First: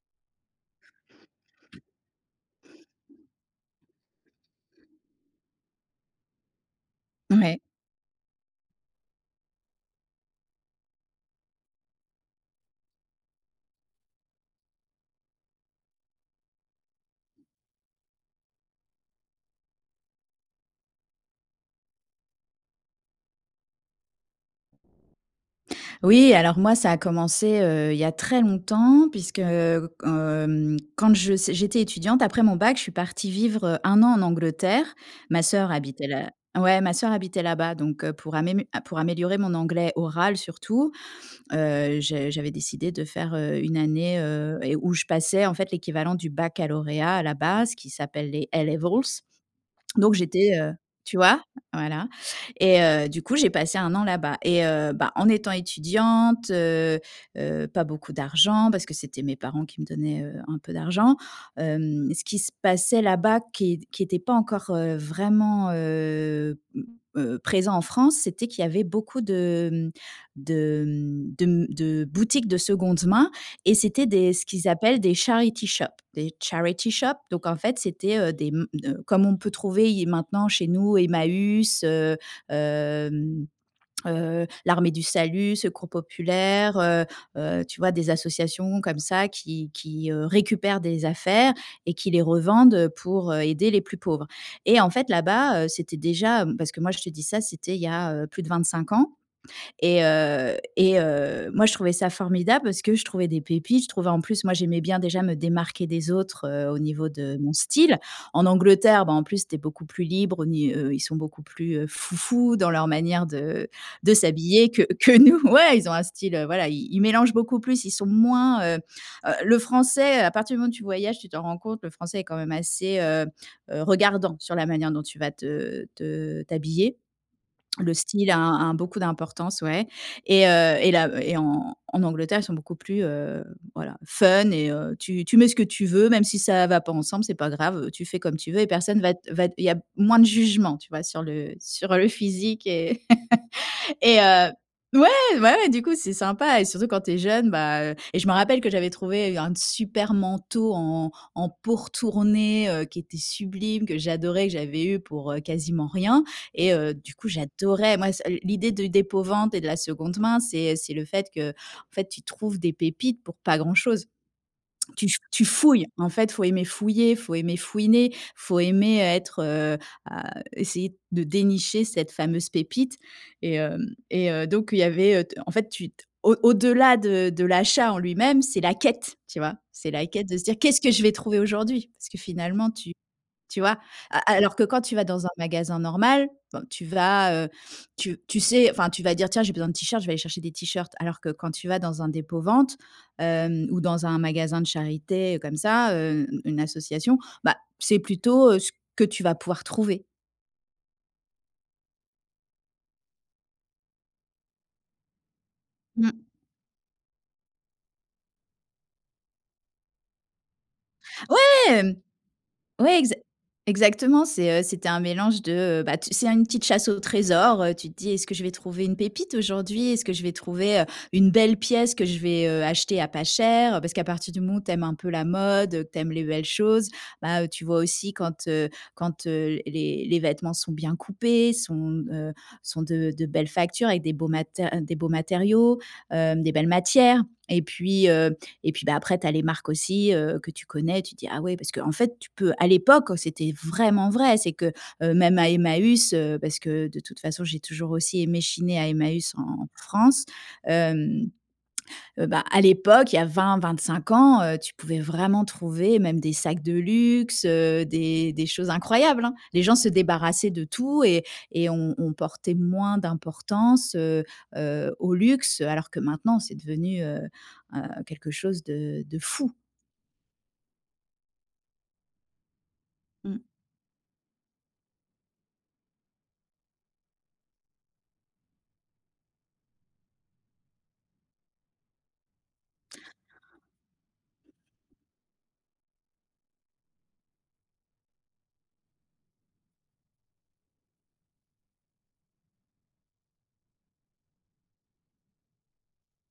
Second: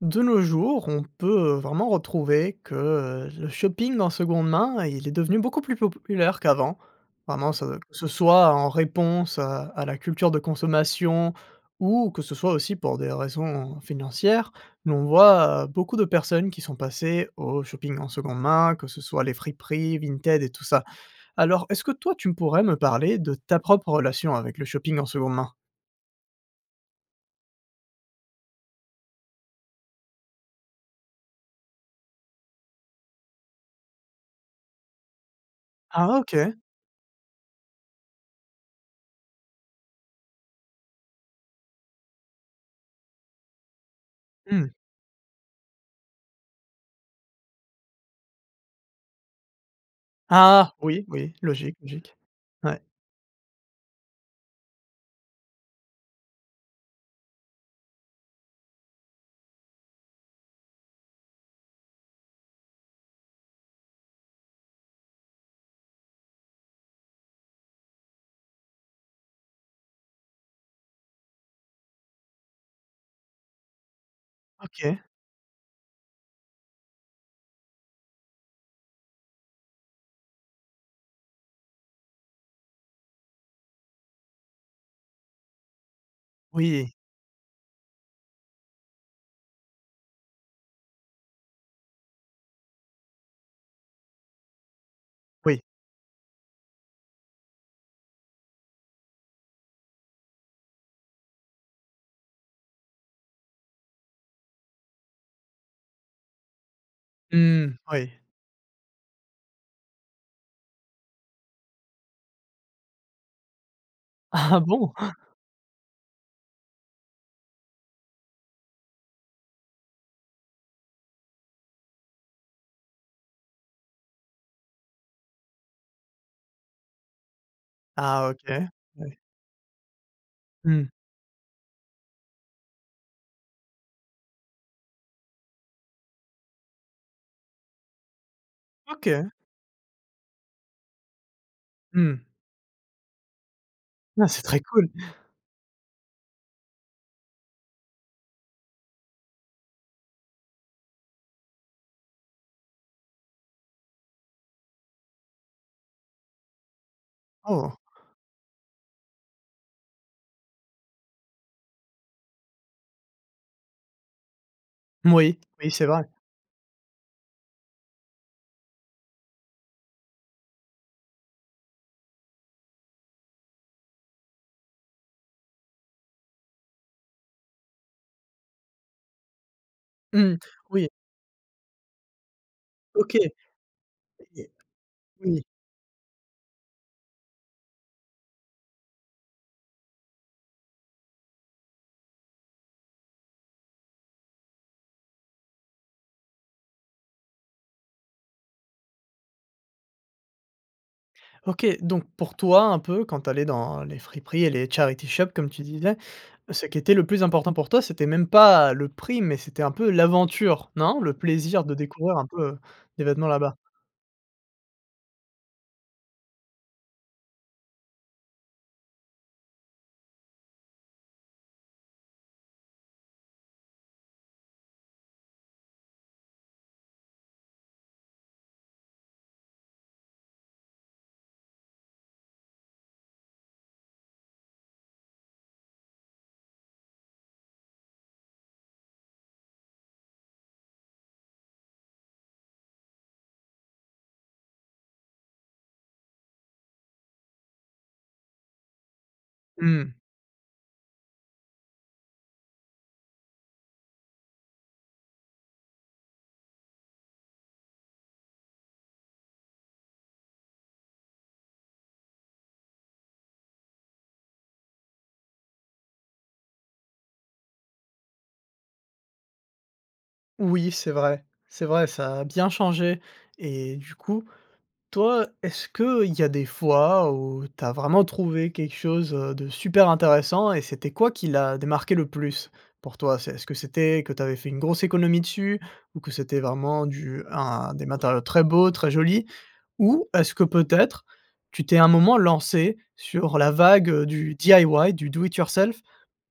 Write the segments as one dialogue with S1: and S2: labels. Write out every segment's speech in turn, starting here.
S1: De nos jours, on peut, heu, vraiment retrouver que, heu, le shopping en seconde main, il est devenu beaucoup plus populaire qu'avant. Vraiment,
S2: Ouais.
S1: ce ce soit en réponse, à à la culture de consommation ou que ce soit aussi pour des raisons financières, mais on voit beaucoup de personnes qui sont passées au shopping en seconde main, que ce soit les friperies, Vinted et tout ça. Alors, est-ce que toi tu pourrais me parler de ta propre relation avec le shopping en seconde main?
S2: Oui, alors, moi, ça a commencé, heu, il y a très longtemps puisque, heu, hem, quand je j'étais étudiante après mon Bac, je suis partie vivre, heu, 1 an en Angleterre. Ma sœur habitait
S1: Ah,
S2: là,
S1: OK!
S2: ouais ma sœur habitait là-bas. Donc, heu, pour amé pour améliorer mon anglais oral surtout, heu, je j'avais décidé de faire, heu, une année, heu,
S1: Mmh.
S2: où je passais en fait l'équivalent du baccalauréat à la base qui s'appelle les A Levels. Donc j'étais, heu
S1: Ah! Oui,
S2: tu
S1: oui,
S2: vois?
S1: logique,
S2: Voilà
S1: logique. Ouais.
S2: et heu, du coup, j'ai passé 1 an là-bas et, heu, bah, en étant étudiante, heu, heu, pas beaucoup d'argent parce que c'était mes parents qui me donnaient, heu, un peu d'argent. Hem, ce qui se passait là-bas, qui est qui était pas encore, heu, vraiment, heu,— heu, présent en France, c'était qu'il y avait beaucoup de, hem, de, hem, de, hem, de boutiques de seconde main et c'était des ce qu'ils appellent
S1: OK.
S2: des charity shop des charity shop. Donc en fait, c'était, heu, des m comme on peut trouver i maintenant chez nous Emmaüs, heu, hem, heu, l'Armée du Salut, Secours
S1: Oui
S2: Populaire,
S1: et
S2: heu heu, tu vois, des associations comme ça qui qui, heu, récupèrent des affaires et qui les revendent pour, heu, aider les plus pauvres. Et en fait,
S1: Oui.
S2: là-bas, heu, c'était déjà, heu parce que moi je te dis ça, c'était il y a, heu, plus de 25 ans et, heu, et heu, moi je trouvais ça formidable parce que je trouvais des pépites. Je trouvais en plus moi j'aimais bien déjà me démarquer des autres, heu, au niveau de mon
S1: Mmh.
S2: style.
S1: Oui.
S2: En Angleterre, bah, en plus, tu es beaucoup plus libre. Au ni heu, ils sont beaucoup plus, heu, «foufous» dans leur manière de, heu, de
S1: Ah
S2: s'habiller que
S1: bon?
S2: que nous. Ouais, Ils ont un style, voilà i ils mélangent beaucoup plus. Ils sont moins heu, heu, le Français, à partir du moment où tu voyages, tu t'en rends compte, le Français est quand même assez, heu heu, regardant sur la manière dont tu vas te, heu te, heu, t'habiller. Le
S1: Ah
S2: style a
S1: OK.
S2: a beaucoup
S1: Ouais.
S2: d'importance, ouais et, heu
S1: Mmh.
S2: et là et en en Angleterre ils sont beaucoup plus, heu, voilà, fun et, heu, tu tu mets ce que tu veux même si ça va pas ensemble, c'est pas grave, tu fais comme tu veux et personne va
S1: OK.
S2: va il y a moins de jugement, tu vois, sur le sur le
S1: Mmh.
S2: physique et et,
S1: Ouais. C'est
S2: heu,
S1: très cool!
S2: ouais. Bah ouais, du coup, c'est sympa et surtout quand tu es jeune. Bah, et je me rappelle que j'avais trouvé un super manteau en en peau retournée, heu, qui était sublime, que j'adorais, que j'avais eu pour, heu, quasiment rien et, heu, du coup
S1: Oh!
S2: j'adorais. Moi c l'idée du dépôt vente et de la seconde main, c'est c'est le fait qu'en fait tu trouves des pépites pour pas grand chose. Tu f
S1: Oui.
S2: tu
S1: Oui.
S2: fouilles,
S1: C'est vrai.
S2: en fait. Il faut aimer fouiller, il faut aimer fouiner, il faut aimer être, heu, à essayer de dénicher cette fameuse pépite et, hem, et heu, donc il y avait en fait, tu t au au-delà de de l'achat en lui-même, c'est la quête, tu vois. C'est la quête de
S1: Mmh.
S2: se dire: «Qu'est-ce
S1: Oui.
S2: que je vais trouver aujourd'hui?» parce que finalement, tu
S1: OK.
S2: tu vois? Alors que quand tu vas dans un
S1: Oui.
S2: magasin normal, tu vas, heu, tu tu sais enfin tu vas dire: «Tiens, j'ai besoin de t-shirts, je vais aller chercher des t-shirts.» alors que quand tu vas dans un dépôt-vente, heu, ou dans un magasin de charité comme ça, heu, une association, bah c'est plutôt, heu, ce que tu vas pouvoir trouver.
S1: OK. Donc pour toi, un peu, quand tu allais dans les friperies et les charity shop comme tu disais,
S2: Mmh.
S1: ce qui était le plus important pour toi, c'était même pas le prix, mais c'était un peu l'aventure, non? Le plaisir de
S2: Ouais.
S1: découvrir un peu, heu,
S2: Ouais,
S1: des
S2: exa
S1: vêtements là-bas?
S2: exactement. C'est, heu, c'était un mélange de, heu, bah c'est une petite chasse aux trésors, heu, tu te dis: «Est-ce que je vais trouver une pépite aujourd'hui? Est-ce que je vais trouver, heu, une belle pièce que je vais, heu, acheter à pas cher?» parce qu'à partir du moment où tu aimes un peu la mode, que tu aimes les belles choses, bah, heu, tu vois aussi quand, heu quand, heu, les les vêtements sont bien coupés, sont, heu, sont de de belles factures, avec des beaux mater des beaux matériaux, heu, des belles matières. Et puis, heu, et puis, bah, après tu as les marques aussi, heu, que tu connais. Tu dis: «Ah ouais!» parce qu'en fait, tu peux à l'époque, c'était vraiment vrai, c'est que, heu, même à Emmaüs, parce que de toute façon j'ai toujours aussi aimé chiner à Emmaüs en
S1: Mmh.
S2: France. Hem, heu, bah, à l'époque, il y a 20-25 ans, heu, tu pouvais vraiment trouver même des sacs de luxe, heu, des des choses incroyables, hein? Les gens se débarrassaient de tout et et on on portait moins d'importance, heu heu, au luxe, alors que maintenant c'est devenu, heu, heu, quelque chose de de fou.
S1: Oui, c'est vrai c'est vrai, ça a bien changé.
S2: Mmh.
S1: Et du coup, toi, est-ce qu'il y a des fois où tu as vraiment trouvé quelque chose, heu, de super intéressant? Et c'était quoi qui l'a démarqué le plus pour toi? C'est est-ce que c'était que tu avais fait une grosse économie dessus? Ou que c'était vraiment du un des matériaux très beaux, très jolis? Ou est-ce que peut-être tu t'es, un moment, lancée sur la vague, heu, du DIY, du do it yourself,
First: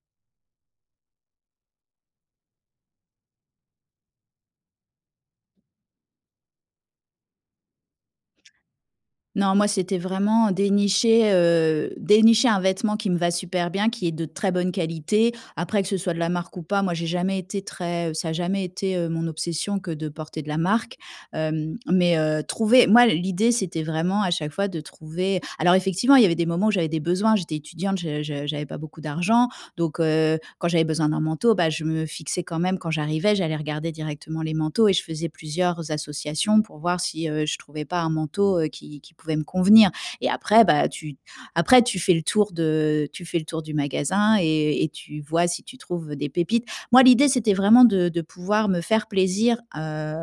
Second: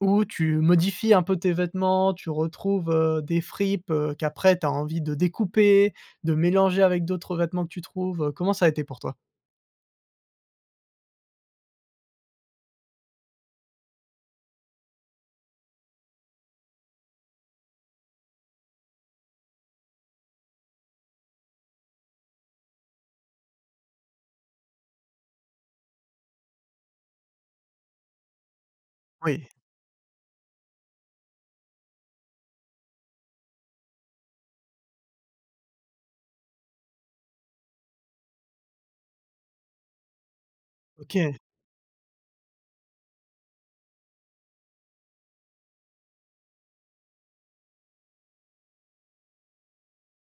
S1: où tu modifies un peu tes vêtements, tu retrouves, heu, des fripes, heu, qu'après tu as envie de découper, de mélanger avec d'autres vêtements que tu trouves, heu? Comment ça a été pour toi?
S2: Non, moi c'était vraiment dénicher, heu, dénicher un vêtement qui me va super bien, qui est de très bonne qualité. Après, que ce soit de la marque ou pas, moi j'ai jamais été très ça a jamais été, heu, mon obsession que de porter de la marque. Hem, mais, heu, trouver moi l'idée, c'était vraiment à chaque fois de trouver alors effectivement, il y avait des moments où j'avais des besoins. J'étais étudiante, je je j'avais pas beaucoup
S1: Oui.
S2: d'argent. Donc, heu, quand j'avais besoin d'un manteau, bah, je me fixais quand même quand j'arrivais. J'allais regarder directement les manteaux et je faisais plusieurs associations pour voir si, heu, je trouvais pas un, heu, qui qui pouvait me convenir. Et après, bah, tu
S1: OK.
S2: après tu fais le tour de heu, tu fais le tour du magasin et et tu vois si tu trouves des pépites. Moi, l'idée, c'était vraiment de de pouvoir me faire plaisir, heu,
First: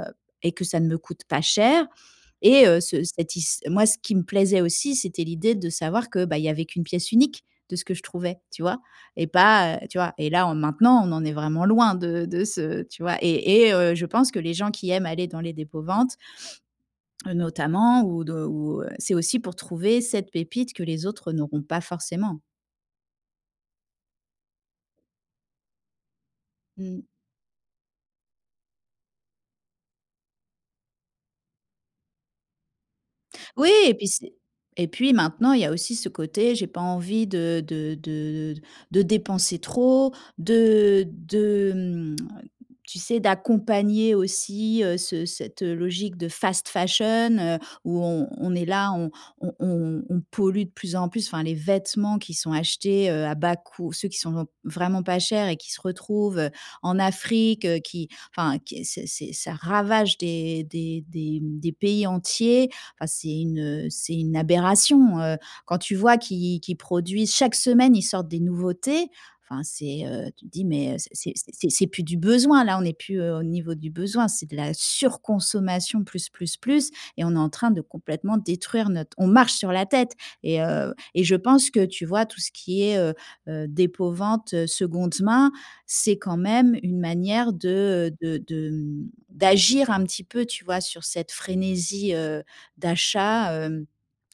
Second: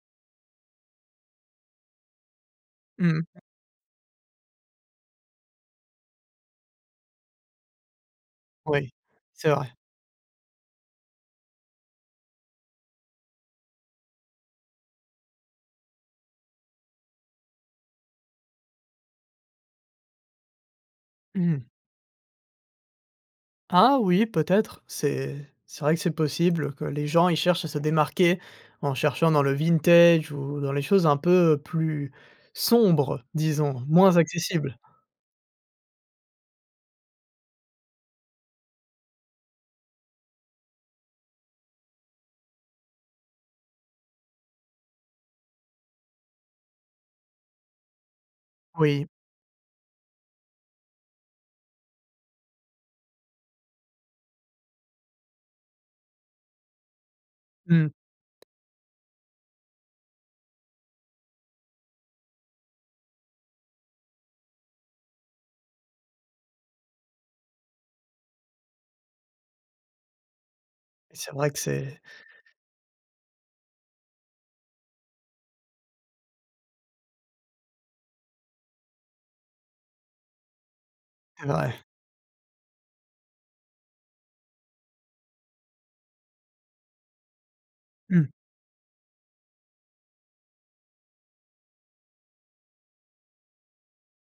S2: et que ça ne me coûte pas cher. Et, heu, ce
S1: Mmh.
S2: satis moi ce qui me plaisait aussi, c'était l'idée de savoir que, bah, il y avait qu'une pièce unique de ce que je trouvais, tu vois,
S1: Oui.
S2: et
S1: C'est vrai.
S2: pas, heu tu vois, et là en maintenant, on en est vraiment loin de de ce tu vois et et, heu, je pense que les gens qui aiment aller dans les dépôts-ventes heu, notamment ou de ou, c'est aussi pour trouver cette pépite que les autres n'auront
S1: Mmh.
S2: pas forcément.
S1: Ah oui, peut-être, c'est c'est vrai que c'est possible, que les
S2: Mmh.
S1: gens ils cherchent à se démarquer en cherchant dans le vintage ou dans les choses un peu plus sombres
S2: Oui,
S1: disons,
S2: et puis
S1: moins
S2: c'est
S1: accessibles.
S2: et puis maintenant, il y a aussi ce côté «j'ai pas envie de de de de dépenser trop», de de, hem, tu sais, d'accompagner aussi, heu, ce cette logique de fast fashion, heu, où on on est là,
S1: Oui.
S2: on on on on pollue de plus en plus enfin, les vêtements qui sont achetés, heu, à bas coût ceux qui sont vraiment pas chers et qui se retrouvent, heu, en Afrique, heu,
S1: Mmh.
S2: qui enfin qui c'est c'est ça ravage des des des, mmh, des pays entiers. Enfin, c'est une, heu, c'est une aberration, heu. Quand tu vois qu'ils qu'ils produisent chaque semaine ils sortent des nouveautés, enfin c'est, heu tu te dis: «Mais, heu,
S1: C'est
S2: c'est c'est
S1: vrai que
S2: c'est c'est
S1: c'est
S2: plus du besoin là, on n'est plus au niveau du besoin, c'est de la surconsommation plus, plus, plus et on est en train de complètement détruire notre on marche sur la tête», et heu, et je
S1: C'est
S2: pense
S1: vrai.
S2: que, tu vois, tout ce qui est, heu heu, dépôt-vente, seconde main, c'est quand même une manière de, heu,
S1: Mmh.
S2: de de, hem, d'agir un petit peu, tu vois, sur cette frénésie, heu, d'achat, heu,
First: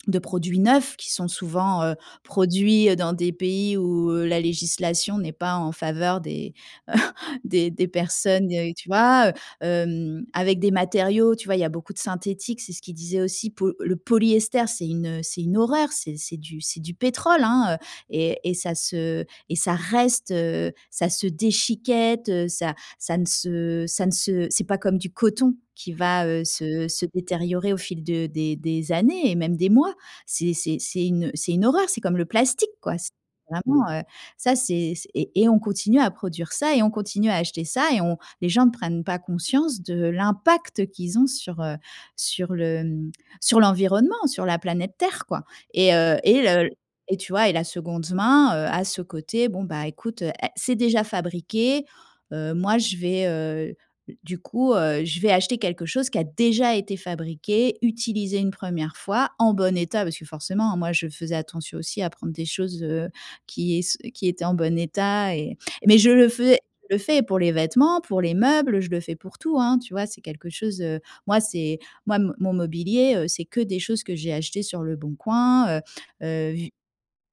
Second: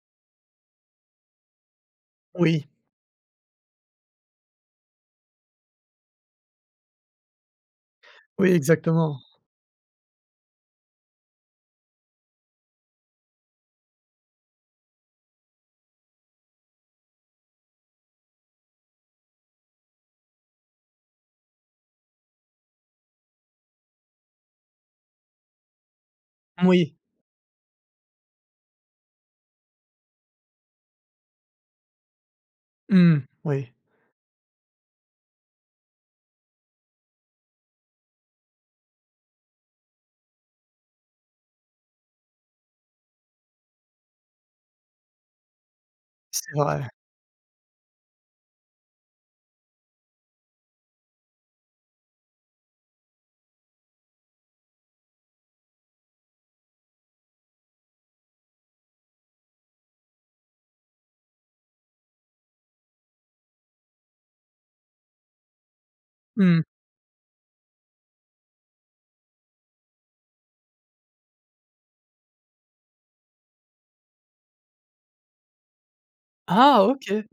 S2: de produits neufs, qui sont souvent, heu,
S1: Oui.
S2: produits, heu, dans des pays où, heu, la législation n'est pas en faveur des des des personnes
S1: Oui,
S2: et tu
S1: exactement.
S2: vois, heu? Hem, avec des matériaux, tu vois, il y a beaucoup de synthétique, c'est ce qu'ils disaient aussi, po le polyester c'est une, heu, c'est une horreur, c'est c'est du c'est du pétrole, hein, et et ça se et ça reste, heu, ça se déchiquette, ça ça ne se ça ne se c'est pas comme du coton qui va, heu, se
S1: Moui.
S2: se détériorer au fil de des des années et même des mois. C'est c'est c'est une, heu, c'est une horreur, c'est comme le plastique quoi. C'est
S1: Mmh, oui.
S2: vraiment, heu, ça c'est c'est et et on on continue à produire ça et on continue à acheter ça et on les gens ne prennent pas conscience de l'impact qu'ils ont sur, heu, sur le sur l'environnement, sur la planète Terre, quoi. Et heu, et
S1: C'est
S2: le
S1: vrai.
S2: et tu vois et la seconde main, heu, a ce côté: «Bon, bah, écoute, è c'est déjà fabriqué, heu, moi, je vais, heu, du coup, heu, je vais acheter quelque chose qui a déjà été fabriqué, utilisé une 1re fois, en bon état», parce que forcément, moi, je faisais attention aussi à prendre des choses, heu, qui es qui étaient en bon état et mais je le faisais
S1: Mmh.
S2: le fais pour les vêtements, pour les meubles, je le fais pour tout, hein, tu vois? C'est quelque chose, heu moi c'est moi mo mon mobilier, heu, c'est que des choses que j'ai achetées sur Leboncoin, heu, heu, vu
S1: Ah, OK!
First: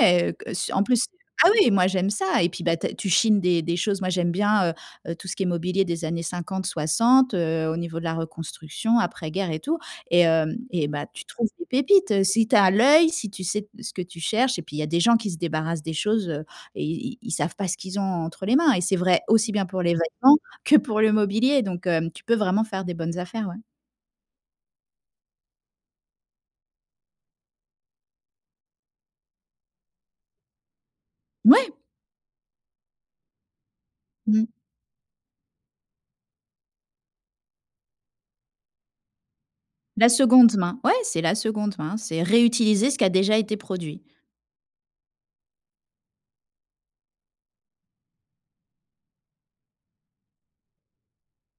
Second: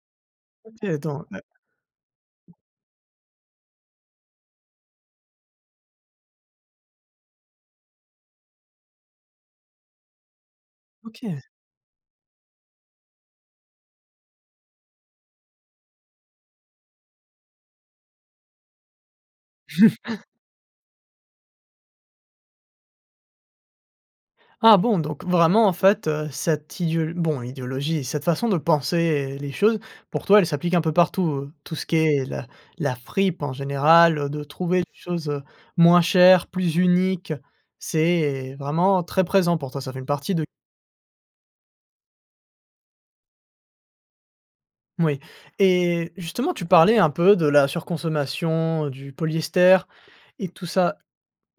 S2: ouais, ouais, que en plus ah
S1: OK.
S2: oui, moi j'aime ça et
S1: [unintelligible]
S2: puis, bah, tu as tu chines des des choses. Moi j'aime bien, heu heu, tout ce qui est mobilier des années 50-60, heu, au niveau de la reconstruction, après-guerre et tout et hem, et bah, tu
S1: OK.
S2: trouves des pépites, si tu as l'œil, si tu sais te ce que tu cherches. Et puis, il y a des gens qui se débarrassent des choses et ils ils savent pas ce qu'ils ont entre les mains et c'est vrai, aussi bien pour les vêtements que pour le mobilier donc, hem, tu peux vraiment faire des bonnes affaires, ouais.
S1: Ah bon! Donc vraiment en fait, heu, cette idéo bon idéologie, cette façon de penser les choses pour toi elle s'applique un peu partout.
S2: Ouais!
S1: Tout ce qui est l la fripe en général, de
S2: Mmh.
S1: trouver les choses, heu, moins chères, plus uniques, c'est vraiment très présent pour toi. Ça fait une
S2: La
S1: partie de
S2: seconde main. Ouais! C'est la seconde main. C'est réutiliser ce qui a déjà été produit.
S1: Moui. Et justement tu parlais un peu de la surconsommation du polyester et tout ça.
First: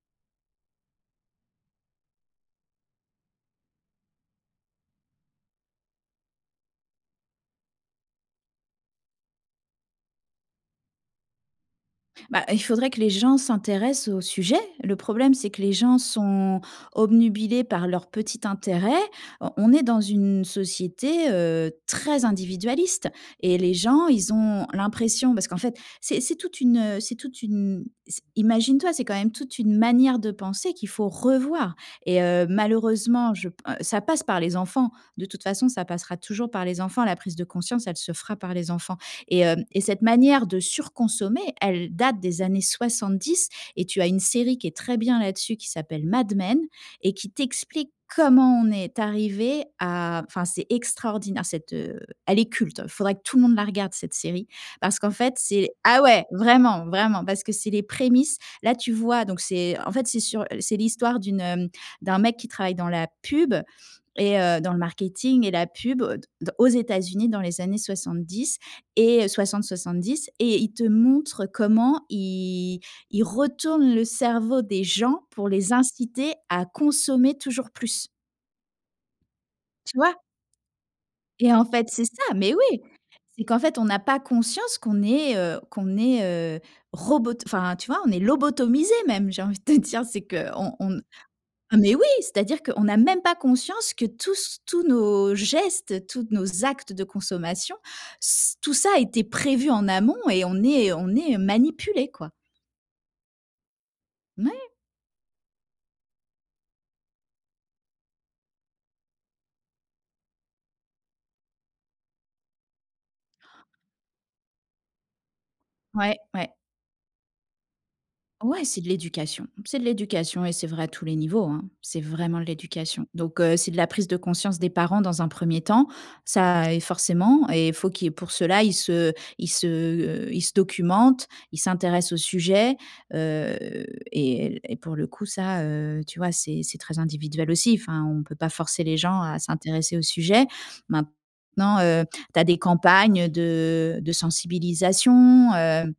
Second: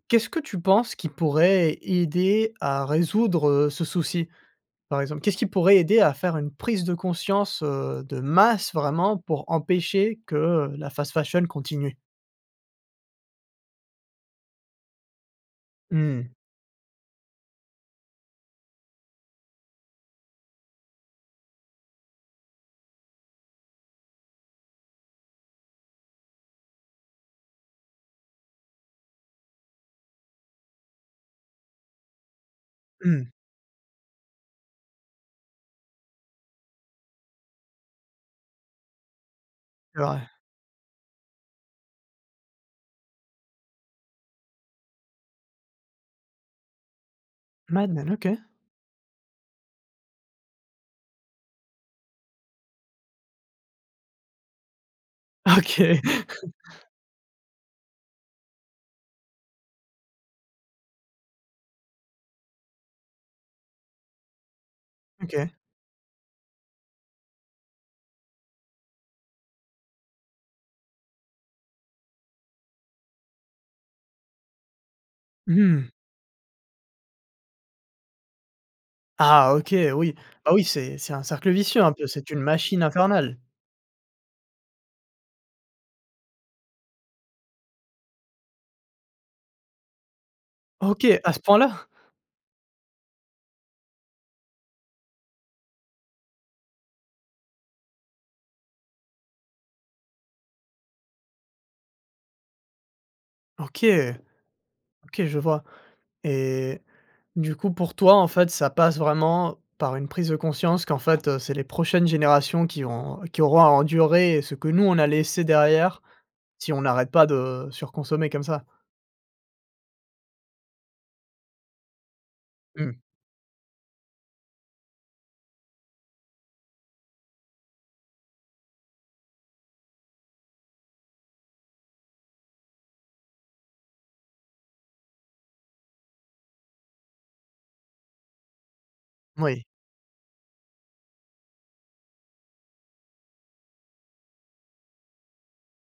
S1: Qu'est-ce que tu penses qui pourrait aider à résoudre ce souci, par exemple? Qu'est-ce qui pourrait aider à faire une prise de conscience, heu, de masse vraiment pour empêcher que, heu, la fast-fashion continue?
S2: Bah, il faudrait que les gens s'intéressent au sujet. Le problème, c'est que les
S1: Mmh
S2: gens
S1: mh.
S2: sont obnubilés par leur petit intérêt. Heu, on est dans une société, heu, très individualiste et les gens, ils ont l'impression parce qu'en fait c’est c'est toute une, heu c'est toute une c imagine-toi, c'est quand même toute une manière de penser qu'il faut revoir. Et heu,
S1: Mmh.
S2: malheureusement, je p ça passe par les enfants. De toute façon, ça passera toujours par les enfants. La prise de conscience, elle se fera par les enfants. Et hem, et
S1: C’est
S2: cette
S1: vrai.
S2: manière de surconsommer, elle date des années 70. Et tu as une série qui est très bien là-dessus qui s'appelle Mad Men et qui
S1: Mad
S2: t'explique
S1: Men? OK.
S2: comment on est arrivés à enfin c'est extraordinaire cette, heu elle est culte. Faudrait que tout le monde la regarde cette série, parce qu'en fait c'est
S1: OK
S2: ah ouais vraiment, vraiment parce que c'est les prémices. Là, tu vois, donc, c'est, en fait, c'est sur c'est l'histoire d'une, hem d'un mec qui travaille dans la pub et heu dans le marketing
S1: OK.
S2: et la pub d d aux États-Unis dans les années 70 et 60-70 et il te montre comment il il retourne le cerveau des gens pour
S1: Mmh
S2: les
S1: mh.
S2: inciter à consommer toujours plus.
S1: Ah, OK!
S2: Tu
S1: Oui.
S2: vois?
S1: Bah oui, c'est c'est un cercle
S2: Et en
S1: vicieux,
S2: fait,
S1: un
S2: c'est
S1: peu. C’est
S2: ça!
S1: une
S2: Mais
S1: machine
S2: oui!
S1: infernale.
S2: C'est qu'en fait on a pas conscience qu'on est, heu qu'on est, heu, robot enfin, tu vois, on est lobotomisés même j'ai envie de te dire. C'est qu’on on n
S1: OK, à ce
S2: Ah
S1: point-là?
S2: mais oui! ...c'est-à-dire qu'on a même pas conscience que tous s tous nos gestes, toutes nos actes de consommation, s tout ça a été prévu en amont et on est on est manipulés, quoi.
S1: OK!
S2: Moui!
S1: OK, je vois et du coup pour toi en fait ça passe vraiment par une prise de conscience qu'en fait, heu, c'est les prochaines générations qui vont qui auront à endurer ce que nous on a laissé derrière,
S2: Ouais, ouais.
S1: si on n'arrête pas de surconsommer comme
S2: Ouais,
S1: ça?
S2: c'est de l'éducation, c'est de l'éducation et c'est vrai à tous les niveaux hein, c'est vraiment de
S1: Mmh.
S2: l'éducation. Donc heu c'est de la prise de conscience des parents dans un premier temps, ça et forcément et faut qu'il y ait pour cela ils se ils se heu ils se documentent, ils s'intéressent au sujet heu et et pour le coup ça heu tu vois, c'est c'est très individuel aussi. Enfin on peut pas forcer les gens à
S1: Oui.
S2: s'intéresser au sujet. Maintenant, heu, tu as des campagnes de de sensibilisation, heu,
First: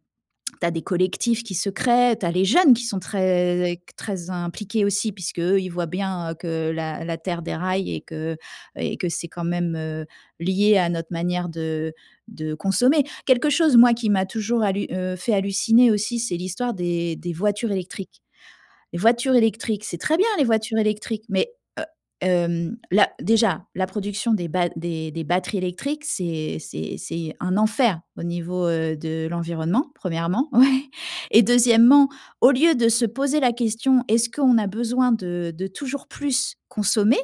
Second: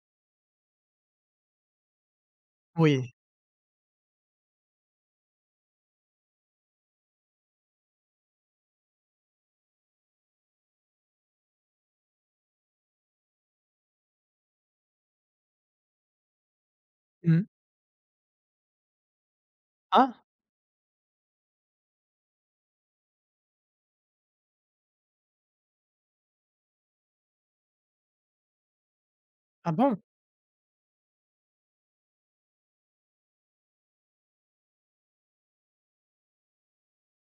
S2: tu as des collectifs qui se créent, tu as les jeunes qui sont
S1: Oui.
S2: très très impliqués aussi puisque eux ils voient bien heu que la la terre déraille et que et que c'est quand même, heu, lié à notre manière de de consommer. Quelque chose moi qui m'a toujours hallu heu, fait halluciner aussi c'est l'histoire des des
S1: Mmh.
S2: voitures électriques. Les voitures électriques, c'est très
S1: Ah!
S2: bien les voitures électriques mais, heu, hem, la déjà la production des batt des des batteries électriques c'est c'est c'est un enfer au niveau, heu, de
S1: Ah
S2: l'environnement
S1: bon?
S2: 1°. Ouais et 2°, au lieu de se poser la question, est-ce qu'on a besoin de de toujours plus consommer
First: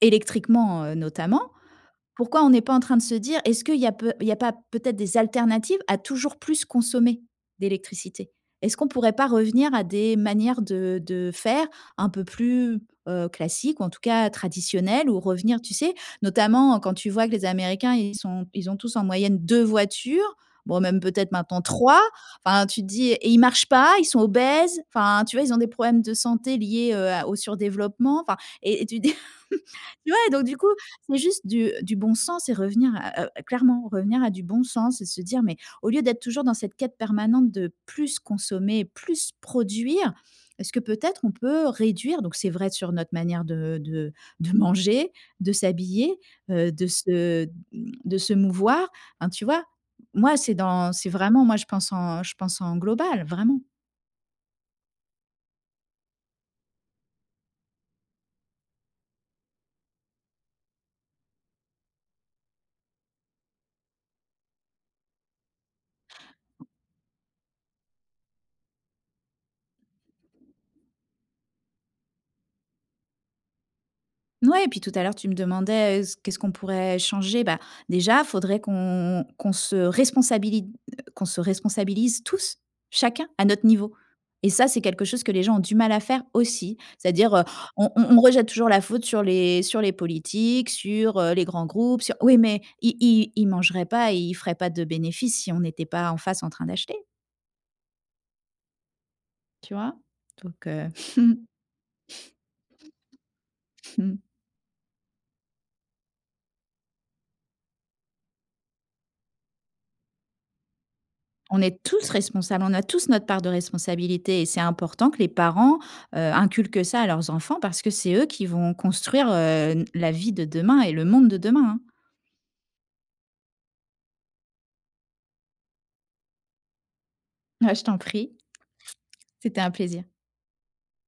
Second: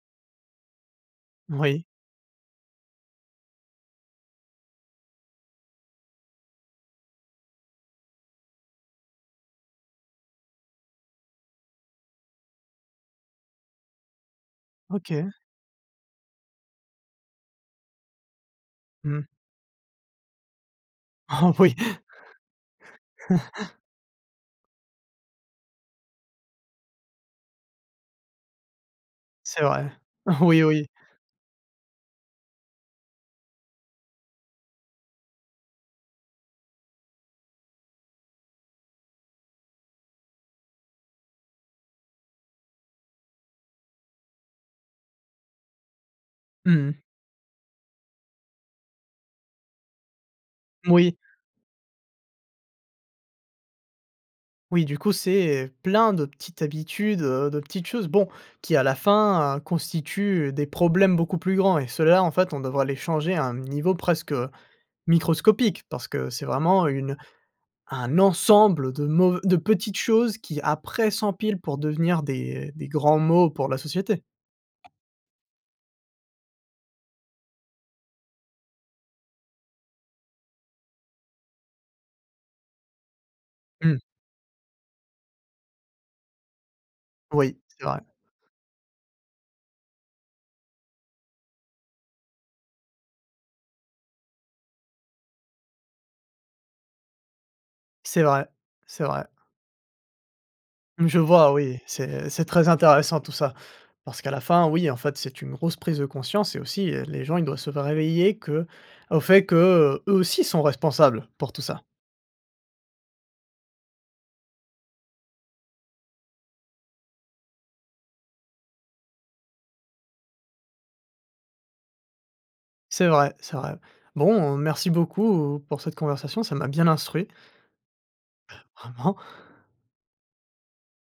S2: électriquement, heu, notamment,
S1: Oui.
S2: pourquoi on n'est pas en train de se dire, est-ce qu'il y a peu il y a pas peut-être des alternatives à toujours plus consommer d'électricité? Est-ce qu'on pourrait pas revenir à des manières de de faire un peu plus, heu, classiques ou en tout cas traditionnelles? Ou
S1: OK.
S2: revenir, tu sais, notamment quand tu vois que les Américains, ils sont ils ont tous en
S1: Mmh.
S2: moyenne 2 voitures, bon même peut-être
S1: Oh
S2: maintenant
S1: oui!
S2: 3 enfin tu dis et ils marchent pas ils sont obèses enfin tu vois? Ils ont des problèmes de santé liés, heu, à au surdéveloppement enfin et et tu dis
S1: C'est vrai
S2: ouais donc du
S1: oui,
S2: coup
S1: oui.
S2: c'est juste du du bon sens et revenir à heu à clairement revenir à du bon sens. Et se dire mais au lieu d'être toujours dans cette quête permanente de plus consommer, plus produire, est-ce que peut-être on peut réduire donc c'est vrai sur notre manière de de de manger, de s'habiller, heu, de
S1: Mmh.
S2: se, mmh, de se mouvoir? Enfin, tu vois? Moi c'est dans c'est
S1: Oui.
S2: vraiment moi je pense en je pense en global vraiment.
S1: Oui, du coup, c'est, heu, plein de petites habitudes, heu, de petites choses, bon, qui, à la fin, heu, constituent des problèmes beaucoup plus grands et ceux-là, en fait, on devrait les changer à un niveau presque microscopique, parce que c'est vraiment une un ensemble de de mauv de petites choses qui, après, s'empilent pour devenir des des grands maux pour la société.
S2: Ouais et puis, tout à l'heure, tu me demandais: «s qu'est-ce qu'on pourrait changer?», bah, déjà, faudrait qu'on qu'on se responsabili heu, qu'on se responsabilise tous, chacun, à notre niveau
S1: Mmh.
S2: et ça, c'est quelque chose que les gens ont du mal à faire, aussi. C'est-à-dire, heu,
S1: Oui, c'est
S2: on
S1: vrai.
S2: on on rejette toujours la faute sur les sur les politiques, sur, heu, les grands groupes, sur oui, mais ils ils ils mangeraient pas et ils feraient pas de bénéfices, si on n'était pas en face, en train d'acheter!
S1: C'est vrai, c'est vrai.
S2: Tu vois? Donc, heu
S1: Je vois, oui. C'est c'est très intéressant tout ça, parce qu'à la fin, oui, en fait, c'est une grosse prise de conscience et aussi, heu, les gens, ils doivent se faire réveiller que au fait que, heu, eux, aussi, sont responsables pour
S2: On
S1: tout ça.
S2: est tous responsables. On a tous notre part de responsabilité et c'est important que les parents, heu, inculquent ça à leurs enfants, parce que c'est eux qui vont construire, heu, n la vie de demain et le monde de demain, hein.
S1: C'est vrai, c'est vrai. Bon, heu, merci beaucoup pour cette conversation. Ça m'a bien instruit.
S2: Ouais. Je t'en prie.
S1: Vraiment.
S2: C'était un plaisir.